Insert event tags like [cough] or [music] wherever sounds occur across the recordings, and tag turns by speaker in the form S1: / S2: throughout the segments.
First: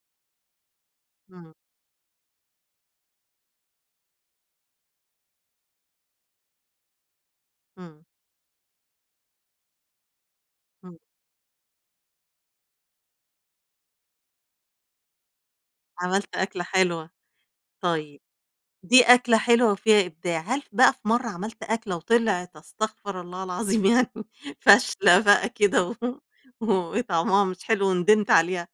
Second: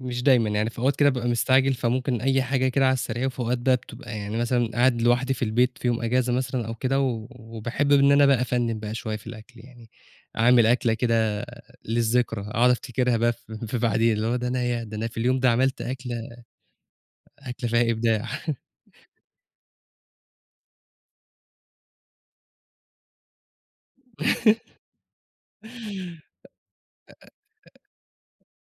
S1: مش دايمًا، يعني في أوقات كده بابقى
S2: إمم.
S1: مستعجل، فممكن أي حاجة كده على السريع. في أوقات بقى بتبقى يعني مثلًا، قاعد لوحدي في البيت في يوم إجازة مثلًا أو كده، و وباحب
S2: إمم.
S1: إن أنا بقى أفنِّن بقى شوية في الأكل يعني. أعمل أكلة
S2: إمم.
S1: كده للذّكرى، أقعد أفتكرها بقى ف في بعدين، اللي هو ده أنا ياه! ده أنا في اليوم ده عملت أكلة
S2: عملت أكلة حلوة،
S1: أكلة فيها
S2: طيب
S1: إبداع. [chuckles]
S2: دي أكلة حلوة وفيها إبداع هل بقى في مرّة عملت أكلة وطلعت أستغفر الله العظيم يعني
S1: [laughs]
S2: فاشلة بقى كده و و وطعمها مش حلو وندمت عليها؟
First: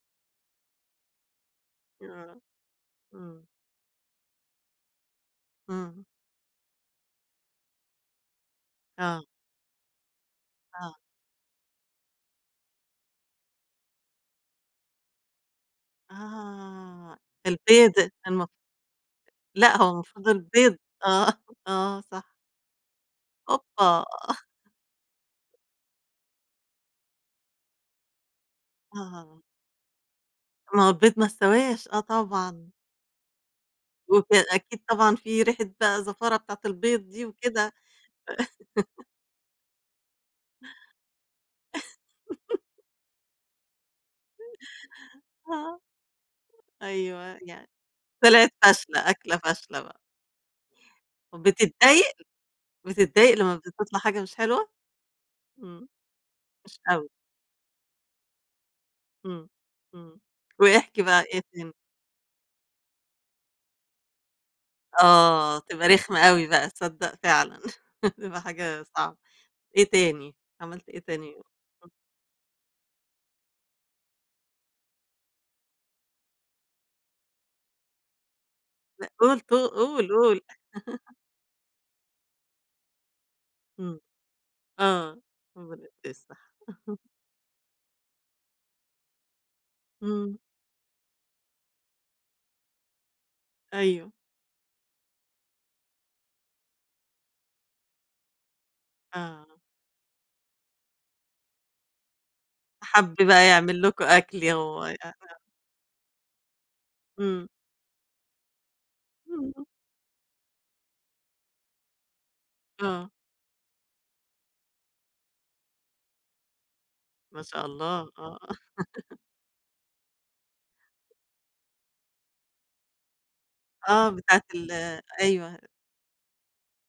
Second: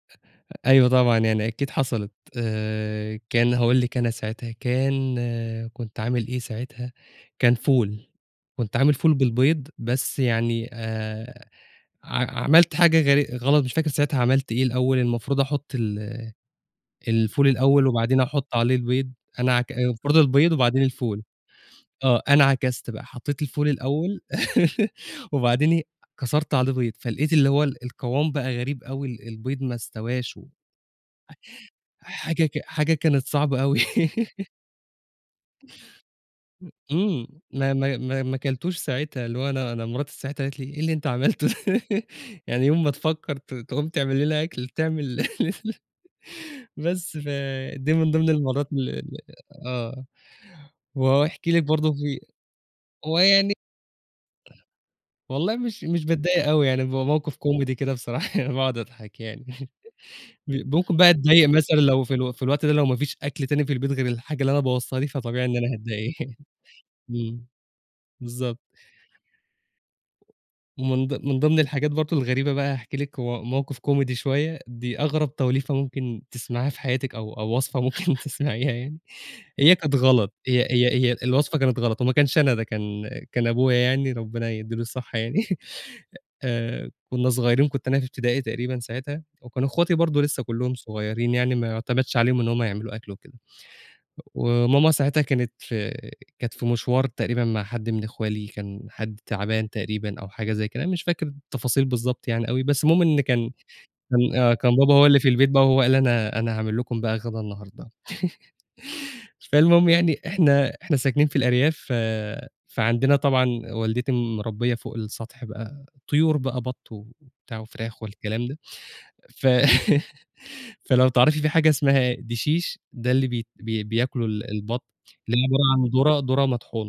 S1: أيوه طبعًا، يعني أكيد حصَلِت.
S2: آه،
S1: آآ،
S2: إمم.
S1: كان هاقول لِك، أنا ساعتها كان كنت
S2: إمم.
S1: عامل إيه ساعتها، كان فول، كنت عامل فول
S2: آه.
S1: بالبيض. بس يعني
S2: آه.
S1: آآ، ع عملت حاجة غـر غلَط، مش فاكر ساعتها عملت إيه. الأوَّل المفروض أحُطّ ال
S2: آه،
S1: الفول الأوَّل
S2: البيض
S1: وبعدين
S2: المف
S1: أحُطّ عليه البيض، أنا عك
S2: لأ، هو
S1: المفروض
S2: المفروض
S1: البيض
S2: البيض.
S1: وبعدين الفول.
S2: آه، آه،
S1: آه،
S2: صح.
S1: أنا عكَسِت بقى، حطِّيت الفول
S2: أوبا!
S1: الأوَّل
S2: [chuckles]
S1: [laughs] وبعدين إيه، كسَرت عليه بيض، فلقيت اللي هو القوام بقى غريب أوي، ال
S2: آه.
S1: البيض ما استواش و
S2: ما هو البيض ما استواش. آه،
S1: حاجة ك
S2: طبعًا.
S1: حاجة كانت صعبة أوي.
S2: وك
S1: [laughs]
S2: أكيد طبعًا، في ريحة بقى زفارة بتاعة البيض دي
S1: إمم، ما
S2: وكده.
S1: ما ما ما كَلتوش
S2: [laughs]
S1: ساعتها. اللي هو أنا أنا مراتي ساعتها قالِت لي: "إيه اللي أنتَ عمَلته ده؟" [laughs]
S2: [laughs]
S1: "يعني يوم ما تفكّر ت تقوم تعمل لينا أكل، تعمل" [laughs]
S2: آه.
S1: بس
S2: أيوه، يعني
S1: فدي من ضمن
S2: طلَعت
S1: المرَّات اللي
S2: فاشلة،
S1: اللي
S2: أكلة فاشلة بقى.
S1: آه، وهاحكي لِك برضه
S2: وبتضايق؟
S1: في هو
S2: بتضايق
S1: يعني
S2: لمّا بتطلَع حاجة مش حلوة؟
S1: والله، مش
S2: إمم،
S1: مش باتضايق أوي
S2: مش
S1: يعني، بيبقى
S2: أوي.
S1: موقِف comedy كده بصراحة يعني، [laughs] باقعد أضحك يعني.
S2: إمم،
S1: [laughs]
S2: إمم،
S1: ب ممكن
S2: واحكِ
S1: بقى
S2: بقى، إيه
S1: اتضايَق
S2: تاني؟
S1: مثلًا لو في ال في الوقت ده، لو مفيش أكل تاني في البيت غير الحاجة اللي أنا بوَّظتها دي، فطبيعي إن
S2: آه،
S1: أنا
S2: تبقى
S1: هاتضايَق
S2: رخمة
S1: يعني. [chuckles]
S2: أوي بقى تصدّق
S1: إمم،
S2: فعلًا. [laughs] تبقى
S1: بالضبط.
S2: حاجة صعبة، إيه تاني؟ عملت إيه
S1: ومن ض
S2: تاني؟
S1: من ضِمن الحاجات برضه الغريبة بقى، هاحكِي لِك، م موقِف comedy شوية، دي أغرَب توليفة ممكن تسمعيها في حياتِك، أو أو وصفة ممكن تسمعيها يعني.
S2: لأ، قُل ت
S1: هي كانت
S2: قُل،
S1: غلَط،
S2: قُل.
S1: هي هي
S2: [chuckles]
S1: هي الوصفة كانت غلَط، وما كانش، أنا ده كان كان أبويا
S2: إمم،
S1: يعني، ربنا يدِّي له الصحة
S2: آه،
S1: يعني.
S2: هو ده ده
S1: [chuckles]
S2: الصح.
S1: آآ،
S2: [chuckles]
S1: كنّا صغيِّرين، كنت أنا في ابتدائي تقريبًا ساعتها، وكانوا أخواتي برضه
S2: إمم.
S1: لسَّه كلُّهم صغيِّرين يعني، ما يُعتمَدش عليهم إن هُم يعملوا أكل وكده.
S2: أيوه.
S1: وماما ساعتها كانت في كانت في مِشوار، تقريبًا مع حد من أخوالي، كان حد
S2: آه.
S1: تعبان تقريبًا أو حاجة زي كده، مش فاكر التفاصيل بالضبط يعني أوي. بس المهم
S2: حَب
S1: إن
S2: بقى
S1: كان
S2: يعمل لكم
S1: كان
S2: أكل
S1: آه، كان بابا
S2: هو
S1: هو اللي في
S2: [unintelligible]
S1: البيت بقى، هو قال: "أنا أنا هاعمل لكم بقى غدا
S2: إمم.
S1: النهارده." [laughs]
S2: إمم.
S1: فالمهم يعني، إحنا إحنا ساكنين في الأرياف، ف
S2: آه.
S1: فعندنا طبعًا، والدتي مربِّية فوق السطح بقى، طيور بقى، بَطّ
S2: ما
S1: وبتاع
S2: شاء
S1: وفراخ
S2: الله، آه.
S1: والكلام ده.
S2: [laughs]
S1: ف [laughs] فلو تعرفي في حاجة اسمها دشيش، ده اللي بي بي
S2: آه،
S1: بياكُله
S2: بتاعة ال
S1: البَطّ، بيبقى
S2: أيوه.
S1: عِبارة عن دُرة دُرة مطحونة.